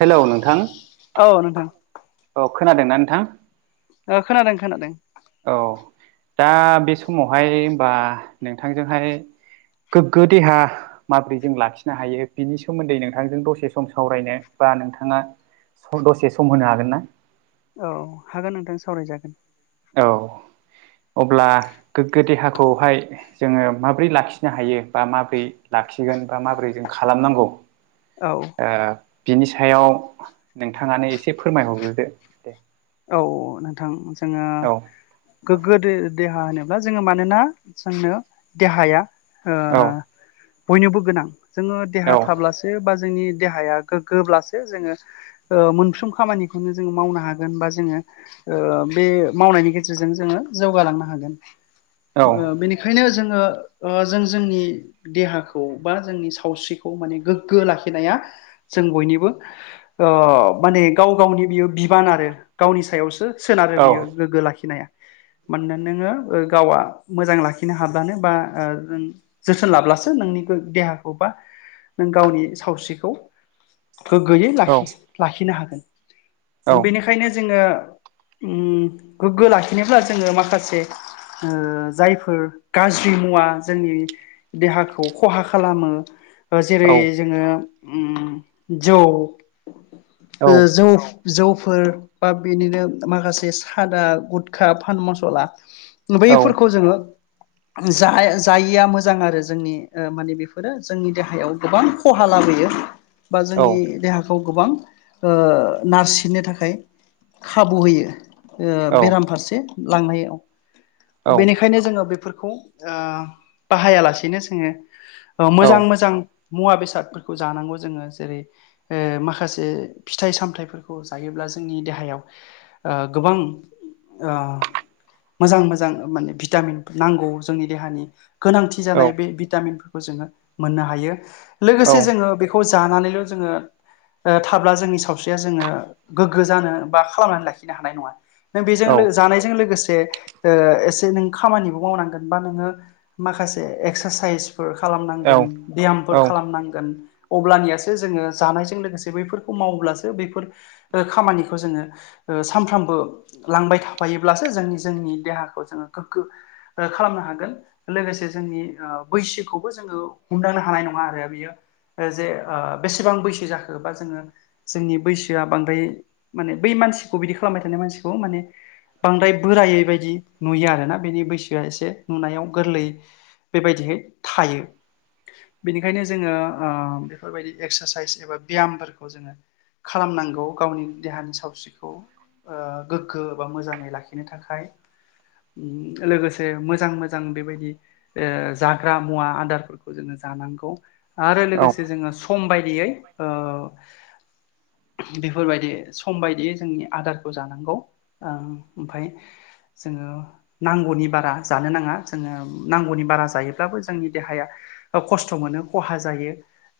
Hello नोंथां औ नोंथां औ खोनादोंना नोंथां ओ खोनादों खोनादों औ दा बे समावहाय होनबा नोंथांजोंहाय गोग्गो देहा माब्रै जों लाखिनो हायो बिनि सोमोन्दै नोंथांजों दसे सम सावरायनो बा नोंथाङा दसे सम होनो हागोन ना औ हागोन नोंथां सावरायजागोन औ अब्ला गोग्गो देहाखौहाय जोङो माब्रै लाखिनो हायो बा माबोरै लाखिगोन बा माब्रै जों खालामनांगौ औ ओ बिनि सायाव नोंथाङानो एसे फोरमायहरग्रोदो दे औ नोंथां जोङो औ गोग्गो दे देहा होनोब्ला जोङो मानोना जोंनो देहाया बयनोबो गोनां जोङो औ देहा थाब्लासो बा जोंनि देहाया गोग्गोब्लासो जोङो ओ मोनफ्रोम खामानिखौनो जोङो मावनो हाग होनबा जोङो ओ बे मावनायनि गेजेरजों जोङो जौगालांनो हागोन। औ ओ बेनिखायनो जोङो ओ जों जोंनि देहाखौ बा जोंनि सावस्रिखौ माने गोग्गो लाखिनाया जों बयनिबो ओ माने गाव गावनि बियो बिबाना गावनि सायावसो सोनारो बियो औ गोग्गो लाखिनाया। मानोना नोङो गावा मोजां लाखिनो हाब्लानो बा जों जोथोन लाब्लासो नोंनि देहाखौ बा नों गावनि सावस्रिखौ गोग्गोयै लाखि लाखिनो औ हागोन बेनिखायनो जोङो ओम गोग्गो लाखिनोब्ला जोङो माखासे ओ जायफोर गाज्रि मुवा जोंनि देहाखौ खहा खालामो। दा औ जेरै जोङो ओम जौ जौ जौफोर बा बिनिनो माखासे सादा गुदखा फान मसला बैफोरखौ जोङो जा जायिया मोजां आरो जोंनि माने बेफोरो जोंनि देहायाव गोबां खहा लाबोयो बा जोंनि देहाखौ गोबां ओ नारसिननो थाखाय खाबु होयो बेराम फारसे लांनायाव बेनिखाय यनो जोङो बेफोरखौ बाहायालासेनो जोङो मोजां मोजां मुवा बेसादफोरखौ जानांगौ जोङो जेरै ओ माखासे फिथाइ सामथायाइफोरखौ जायोब्ला जोंनि देहायाव ओ गोबां ओ मोजां मोजां माने भिटामिन नांगौ जोंनि देहानि गोनांथि जानाय बे भिटामिनफोरखौ जोङो मोननो हायो लोगोसे जोङो बे बेखौ जानानैल' जोङो थाब्ला जोंनि सावस्रिया जोङो गोग्गो जानो बा खालामनानै लाखिनो हानाय नङा नों बेजों औ जानायजों लोगोसे ओ एसे नों खामानिबो मावनांगोन बा नोङो माखासे एक्सारसाइस फोर खालामनांगोन ब्यामफोर खालामनांगोन। अब्लानियासो जोङो जानायजों लोगोसे बैफोरखौ माव्लासो बैफोर खामानिखौ जोङो ओ सानफ्रामबो लांबाय थाफायोब्लासो जोंनि जोंनि देहाखौ जोङो गोग्गो ओ खालामनो हागोन लोगोसे जोंनि बैसोखौबो जोङो हमदांनो हानाय नङा आरो बियो जे बेसेबां बैसो जाखोबा जोङो जोंनि बैसोआ बां ओमफ्राय माने बै मानसिखौ बिदि खालामबाय थानाय मानसिखौ माने बांद्राय बोरायै बायदि नुयो आरोना बेनि बैसोआ एसे नुनायाव गोरलै बेबायदिहै थायो। बेनिखायनो जोङो ओ बेफोरबायदि एक्सारसाइस एबा ब्यामफोरखौ जोङो खालामनांगौ गावनि देहानि सावस्रिखौ ओ गोग्गो बा मोजाङै लाखिनो थाखाय लोगोसे मोजां मोजां बेबायदि ओ जाग्रा मुवा आदारफोरखौ जोङो जानांगौ। आरो लोगोसे जोङो सम बायदियै ओ बेफोरबायदि सम बायदियै जोंनि आदारखौ जानांगौ ओमफाय जोङो नांगौनि बारा जानो नाङा जोङो नांगौनि बारा जायोब्लाबो जोंनि देहाया खस्थ' मोनो खहा जायो।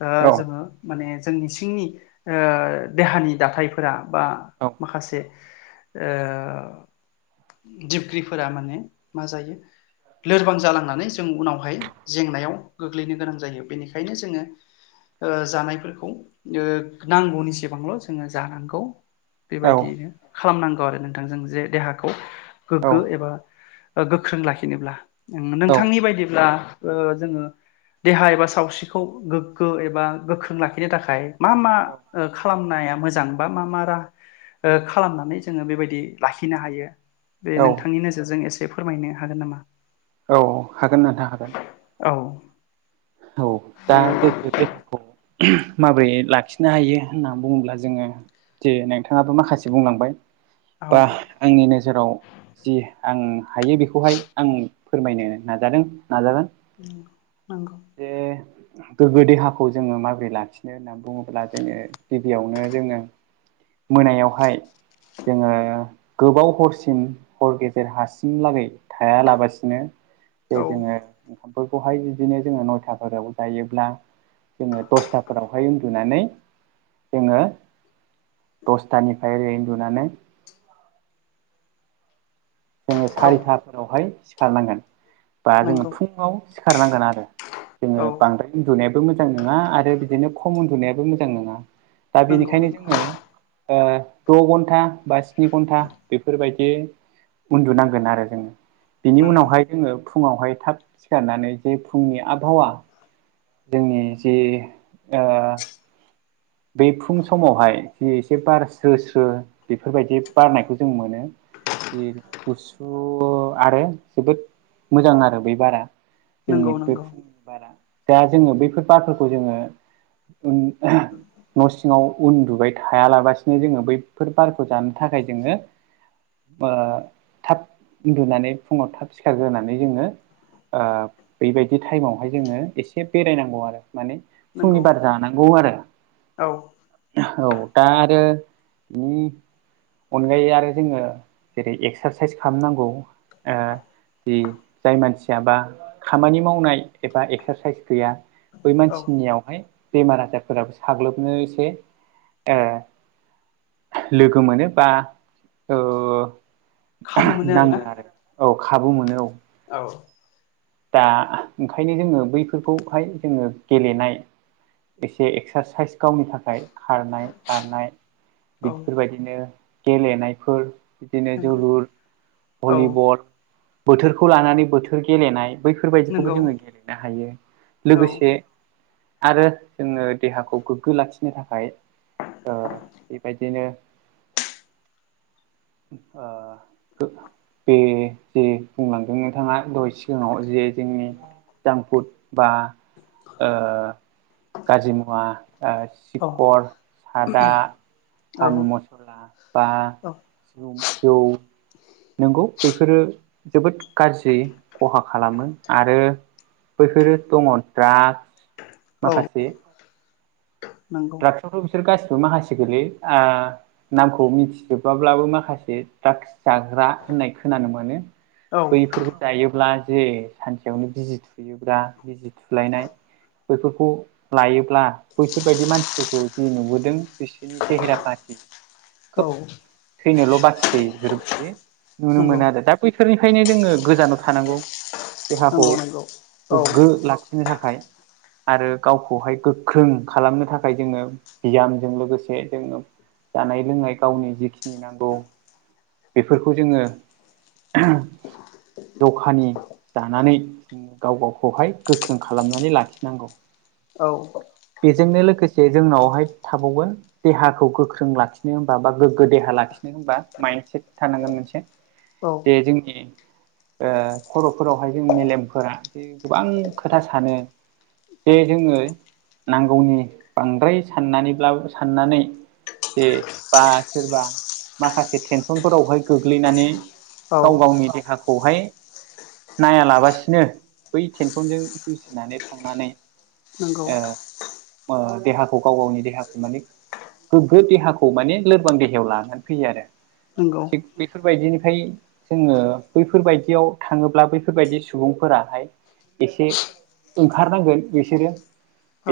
ओ जोङो माने जोंनि सिंनि ओ देहानि दाथाय फोरा बा माखासे ओ दिबख्रिफोरा माने मा जायो लोरबां जालांनानै जों उनावहाय जेंनायाव गोग्लैनो गोनां जायो बेनिखायनो जोङो ओ जानायफोरखौ ओ नांगौनिसिम गोसेबांल' जोङो जानांगौ बेबायदिनो खालामनांगौ आरो नोंथां जों जे देहाखौ गोग्गो एबा गोख्रों लाखिनोब्ला औ नोंथांनि बायदिब्ला ओ जोङो देहा एबा सावस्रिखौ गोग्गो एबा गोख्रों लाखिनो थाखाय मा मा ओ खालामनाया मोजां बा मा मा‌ राहा ओ खालामनानै जोङो बेबादि लाखिनो हायो बे औ औ नोंथांनि नोजोरजों एसे फोरमायनो हागोन नामा औ हागोन नोंथां हागोन औ औ दा गोग्गो देहाखौ माबोरै लाखिनो हायो होननानै बुङोब्ला जोङो जे नोंथाङाबो माखासे बुंलांबाय औ बा आंनि नोजोराव जि आं हायो बेखौहाय आं फोरमायनो नाजादों नाजागोन [unintelligible] जे गोग्गो देहाखौ जोङो माबोरै लाखिनो होननानै बुङोब्ला जोङो गिबियावनो जोङो मोनायावहाय जोङो गोबाव हरसिम हर गेजेर हासिमलागै थायालाबासिनो दे औ जोङो ओंखामफोरखौहाय बिदिनो जोङो नयथाफोराव जायोब्ला जोङो दसथाफोरावहाय उन्दुनानै जोङो दसथानिफ्राय ओरै उन्दुनानै जोङो औ सारिथाफोरावहाय सिखारनांगोन बा जोङो नंगौ फुङाव सिखारनांगोन आरो जोङो औ बांद्राय उन्दुनायाबो मोजां नङा आरो बिदिनो खम उन्दुनायाबो मोजां नङा दा नंगौ बेनिखायनो नंगौ जोङो द' घन्टा बा स्नि घन्टा बेफोरबायदि उन्दुनांगोन आरो जोङो बिनि नंगौ उनावहाय जोङो फुङावहाय थाब सिखारनानै जे फुंनि आबहावा जोंनि जि बे फुं समावहाय जि एसे बार स्रो स्रो बेफोरबायदि बारनायखौ जों मोनो गुसु आरो जोबोद मोजां आरो बै बारा जोंनि नंगौ बे नंगौ फुंनि बारा दा जोङो बैफोर बारफोरखौ जोङो न' सिङाव उन्दुबाय थायालाबसिनो जोङो बैफोर बारखौ जानो थाखाय जोङो थाब उन्दुनानै फुङाव थाब सिखारग्रोनानै जोङो बेबायदि टाइमावहाय जोङो एसे बेरायनांगौ आरो माने नंगौ फुंनि बार जानांगौ आरो औ औ दा आरो बि अनगायै आरो जोङो जेरै एक्सारसाइस खालामनांगौ जि जाय मानसियाबा खामानि मावनाय एबा एक्सारसाइस गैया बै औ मानसिनियावहाय बेमार आजारफोराबो साग्लोबनो एसे लोगो मोनो बा खाबु मोनो नाङो आरोना आरो औ खाबु मोनो औ औ दा ओंखायनो जोङो बैफोरखौहाय जोङो गेलेनाय एसे एक्सारसाइस गावनि थाखाय खारनाय बारनाय औ बिदिफोरबायदिनो गेलेनायफोर बिदिनो नंगौ जोलुर औ भलिबल बोथोरखौ लानानै बोथोर गेलेनाय बेफोरबायदिखौबो नंगौ जोङो गेलेनो हायो औ लोगोसे आरो जोङो देहाखौ गोग्गो लाखिनो थाखाय दा बेबायदिनो। ओ बे जे बुंलांदों नोंथाङा दहाय सिगाङाव। जे जोंनि जामफुद बा ओ गाज्रि मुवा ओ औ सिखर सादा औ फान मुस बा औ जौ नंगौ बेफोरो जोबोद गाज्रि खहा खालामो आरो बैफोरो दङ ड्रागस औ माखासे नंगौ बेफोरथ' बिसोर गासिबो माखासे गोलैयो ओ नामखौ मिथिजोबाब्लाबो माखासे द्राक्स जाग्रा होननाय खोनानो मोनो औ बैफोरबो जायोब्ला जे सानसेयावनो बिजि थुयोब्ला बिजि थुलायनाय बैफोरखौ लायोब्ला बैसोरबायायदि मानसिफोरखौ जि नुबोदों बिसोरनि सेहेरा फाथि खोब औ थैनोल' बाखिसै बेफोरबायदि नुनो नंगौ मोनो आरो दा बैफोरनिफ्रायनो जोङो गोजानाव थानांगौ नंगौ देहाखौ औ गोग्गो लाखि थाखाय आरो गावखौहाय गोख्रों खालामनो थाखाय ओमफ्राय जोङो बियामजों लोगोसे जोङो जानाय लोंनाय गावनि जिखिनि नांगौ बेफोरखौ जोङो दखानि जानानै जोङो गाव गावखौहाय गोख्रों खालामनानै लाखिनांगौ औ औ बेजोंनो लोगोसे जोंनावहाय थाबावगोन देहाखौ गोख्रों लाखिनो हनबा बा गोग्गो देहा लाखिनो हनबा माइन्डसेट थानांगोन मोनसे औ जे जोंनि ओ खर'फोरावहाय जों मेलेमफोरा जे गोबां खोथा सानो बेे जोङो नांगौनि बांद्राय साननानैब्लाबो साननानै जे बा सोरबा माखासे टेनसनफोरावहाय गोग्लैनानै औ गाव गावनि देहाखौ खौहाय नायालाबासिनो बै टेनसनजों जुजिनानै थांनानै नंगौ ओ ओ देहाखौ गाव गावनि देहाखौ माने गोग्गो देहाखौ माने लोरबां देहायाव लानानै फैयो आरो नंगौ थिग बेफोरबायदिनिफ्राय जोङो बैफोरबायदियाव थाङोब्ला बैफोरबायदि सुबुंफोराहाय एसे ओंखारनांगोन बिसोरो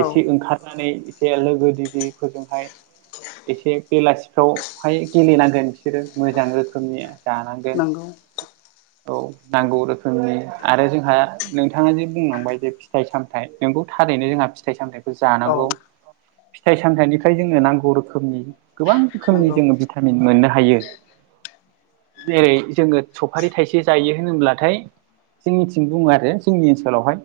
औ एसे ओंखारनानै एसे लोगो दिगिफोरजोंहाय एसे बेलासिफ्राव उमफाइ गेलेनांगोन बिसोरो मोजां रोखोमनि जानांगोन नंगौ औ नांगौ रोखोमनि आरो जोंहा नोंथाङा जे बुंलांबाय जे फिथाइ सामथाइ नखौ थार बेनो जोंहा फिथाइ सामथाइखौ औ जानांगौ फिथाइ सामथाइनिफ्राय जोंनो नांगौ रोखोमनि गोबां रोखोमनि नंगौ जोङो भिटामिन मोननो हायो जेरै जोङो सफारि थाइसे जायो होनब्लाथाय जोंनिथिं बुङो आरो जोंनि ओनसोलावहाय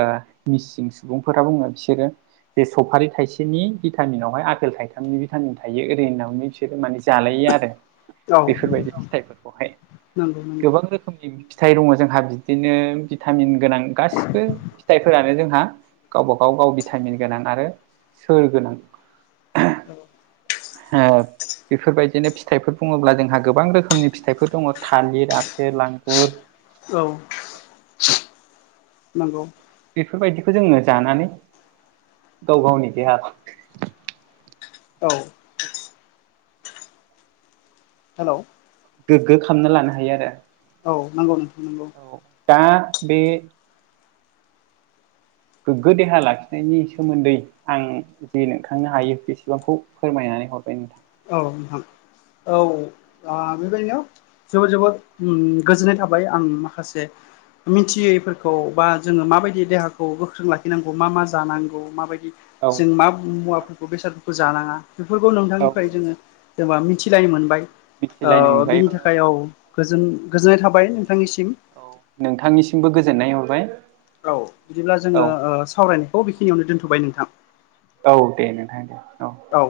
ओ मिसिं सुबुंफोरा बुङो बिसोरो बे सफारि थायसेनि भिटामिनावहाय आपेल थाइथामनि भिटामिन थायो ओरै होननानै बिसोरो माने जालायो आरो औ बेफोरबायदि फिथाइफोरखौहाय नंगौ नंगौ गोबां रोखोमनि रोखोमनि फिथाइ दङ जोंहा बिदिनो भिटामिन गोनां गासिबो फिथाइफोरानो जोंहा गावबागाव गाव भिटामिन गोनां आरो सोर गोनां ओ बेफोरबायदिनो फिथाइफोर बुङोब्ला जोंहा गोबां रोखोमनि फिथाइफोर दङ थालिर आफेल आंगुर औ नांगौ बेफोरबायदिखौ जोंनो जानानै गाव गावनि देहा औ हेलौ गोग्गो खामना लानो हायो आरो। औ नांगौ नोंथां नंगौ। औ दा बे गोग्गो देहा लाखिनायनि सोमोन्दै आं जे नोंथांनो हायो बेसेबांखौ फोरमायनानै हरबाय नोंथां। औ नोंथां। औ। अ बेबायदिनो जोबोर जोबोर उम गोजोन्नाय थाबाय आं माखासे मिथियैफोरखौ बा जोङो माबायदियै देहाखौ गोख्रों लाखिनांगौ मा मा जानांगौ माबायदि औ जों मा मुवाफोरखौ बेसादफोरखौ जानाङा बेफोरखौ औ नोंथांनिफ्राय जोङो जेनबा मिथिलाय ओ मिथिलायनो मोनबाय मोनबाय बेनि था खायाव गोजोन गोजोननाय थाबाय नोंथांनिसिम। औ नोंथांनिसिमबो गोजोननाय हरबाय। औ बिदिब्ला औ जोङो ओ सावरायनायखौ बेखिनियावनो दोनथ'बाय नोंथां। औ दे नोंथां दे औ। औ।